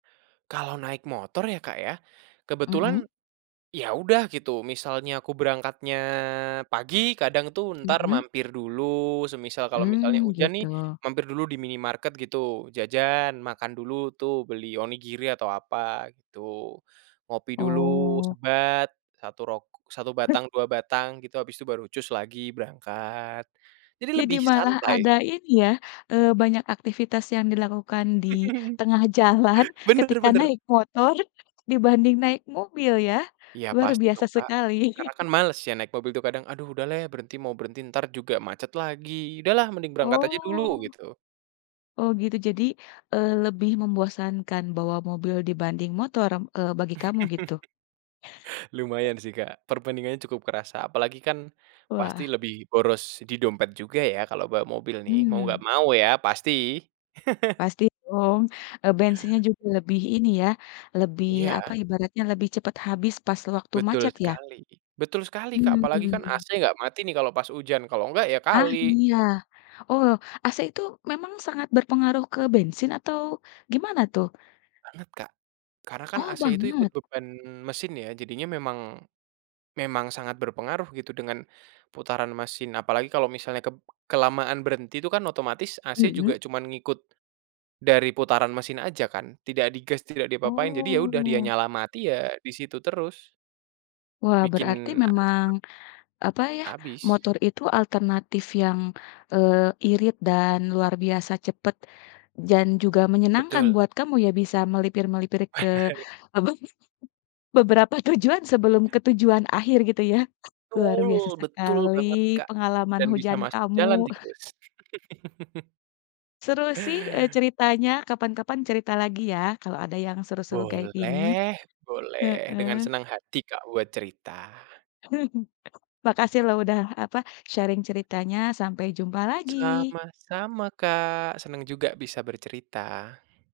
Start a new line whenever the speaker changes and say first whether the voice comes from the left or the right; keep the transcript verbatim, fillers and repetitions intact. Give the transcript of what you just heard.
right: Kalau naik motor ya Kak ya,
left: Mhm.
right: kebetulan, ya udah gitu misalnya aku berangkatnya pagi kadang tuh entar
left: Mhm.
right: mampir dulu semisal kalau misalnya
left: Mmm,
right: hujan nih,
left: gitu.
right: mampir dulu di minimarket gitu jajan, makan dulu tuh beli onigiri atau apa gitu. Ngopi dulu
left: Oh.
right: sebat satu rok satu batang, dua batang gitu habis itu baru cus lagi berangkat, jadi
left: Jadi
right: lebih
left: malah
right: santai
left: ada
right: sih.
left: ini ya, eee, banyak aktivitas yang dilakukan di tengah jalan,
right: Benar
left: ketika
right: benar.
left: naik motor dibanding naik mobil ya,
right: Iya
left: luar
right: pasti
left: biasa
right: dong Kak,
left: sekali.
right: karena kan males ya naik mobil tuh kadang, "Aduh udah leh berhenti mau berhenti entar juga macet lagi udahlah mending berangkat aja dulu"
left: Oh.
right: gitu.
left: Oh gitu jadi, eee, lebih membosankan bawa mobil dibanding motor, eee, bagi kamu gitu?
right: Lumayan sih Kak, perbandingannya cukup kerasa apalagi kan, pasti
left: Wah.
right: lebih boros di dompet juga ya, kalau bawa mobil nih mau nggak
left: Mmm.
right: mau ya pasti.
left: Pasti dong, eee, bensinnya juga lebih ini ya lebih apa
right: Iya.
left: ibaratnya lebih cepet habis pas sewaktu
right: Betul
left: macet ya?
right: sekali betul sekali Kak apalagi kan
left: Hmm.
right: AC nggak mati nih kalau pas hujan kalau nggak ya
left: Ah,
right: kali.
left: iya, oh AC itu memang sangat berpengaruh ke bensin atau gimana tuh?
right: Banget Kak. Karena kan
left: Oh
right: AC itu ikut
left: banget.
right: beban mesin ya jadinya memang, memang sangat berpengaruh gitu dengan, putaran mesin apalagi kalau misalnya kep kelamaan berhenti itu kan otomatis AC juga
left: Mhm.
right: cuman ngikut, dari putaran mesin aja kan, tidak di gas, tidak diapa-apain jadi ya udah dia
left: Oh.
right: nyala mati ya di situ terus.
left: Wah
right: Bikin,
left: berarti
right: eee,
left: memang,
right: cepet
left: apa ya,
right: habis.
left: motor itu alternatif yang, eee, irit dan luar biasa cepat, dan juga menyenangkan
right: Betul.
left: buat kamu ya, bisa melipir-melipir ke, apa, beberapa tujuan sebelum ke tujuan akhir gitu ya, luar
right: Betul
left: biasa
right: betul
left: sekali
right: banget Kak,
left: pengalaman
right: dan bisa
left: hujan
right: masuk jalan
left: kamu.
right: tikus.
left: Seru sih, eee, ceritanya kapan-kapan cerita lagi ya kalau ada yang seru-seru kayak gini,
right: Boleh boleh dengan
left: heeh.
right: senang hati Kak buat cerita.
left: Makasih loh udah apa sharing ceritanya sampai jumpa lagi.
right: Sama-sama Kak senang juga bisa bercerita.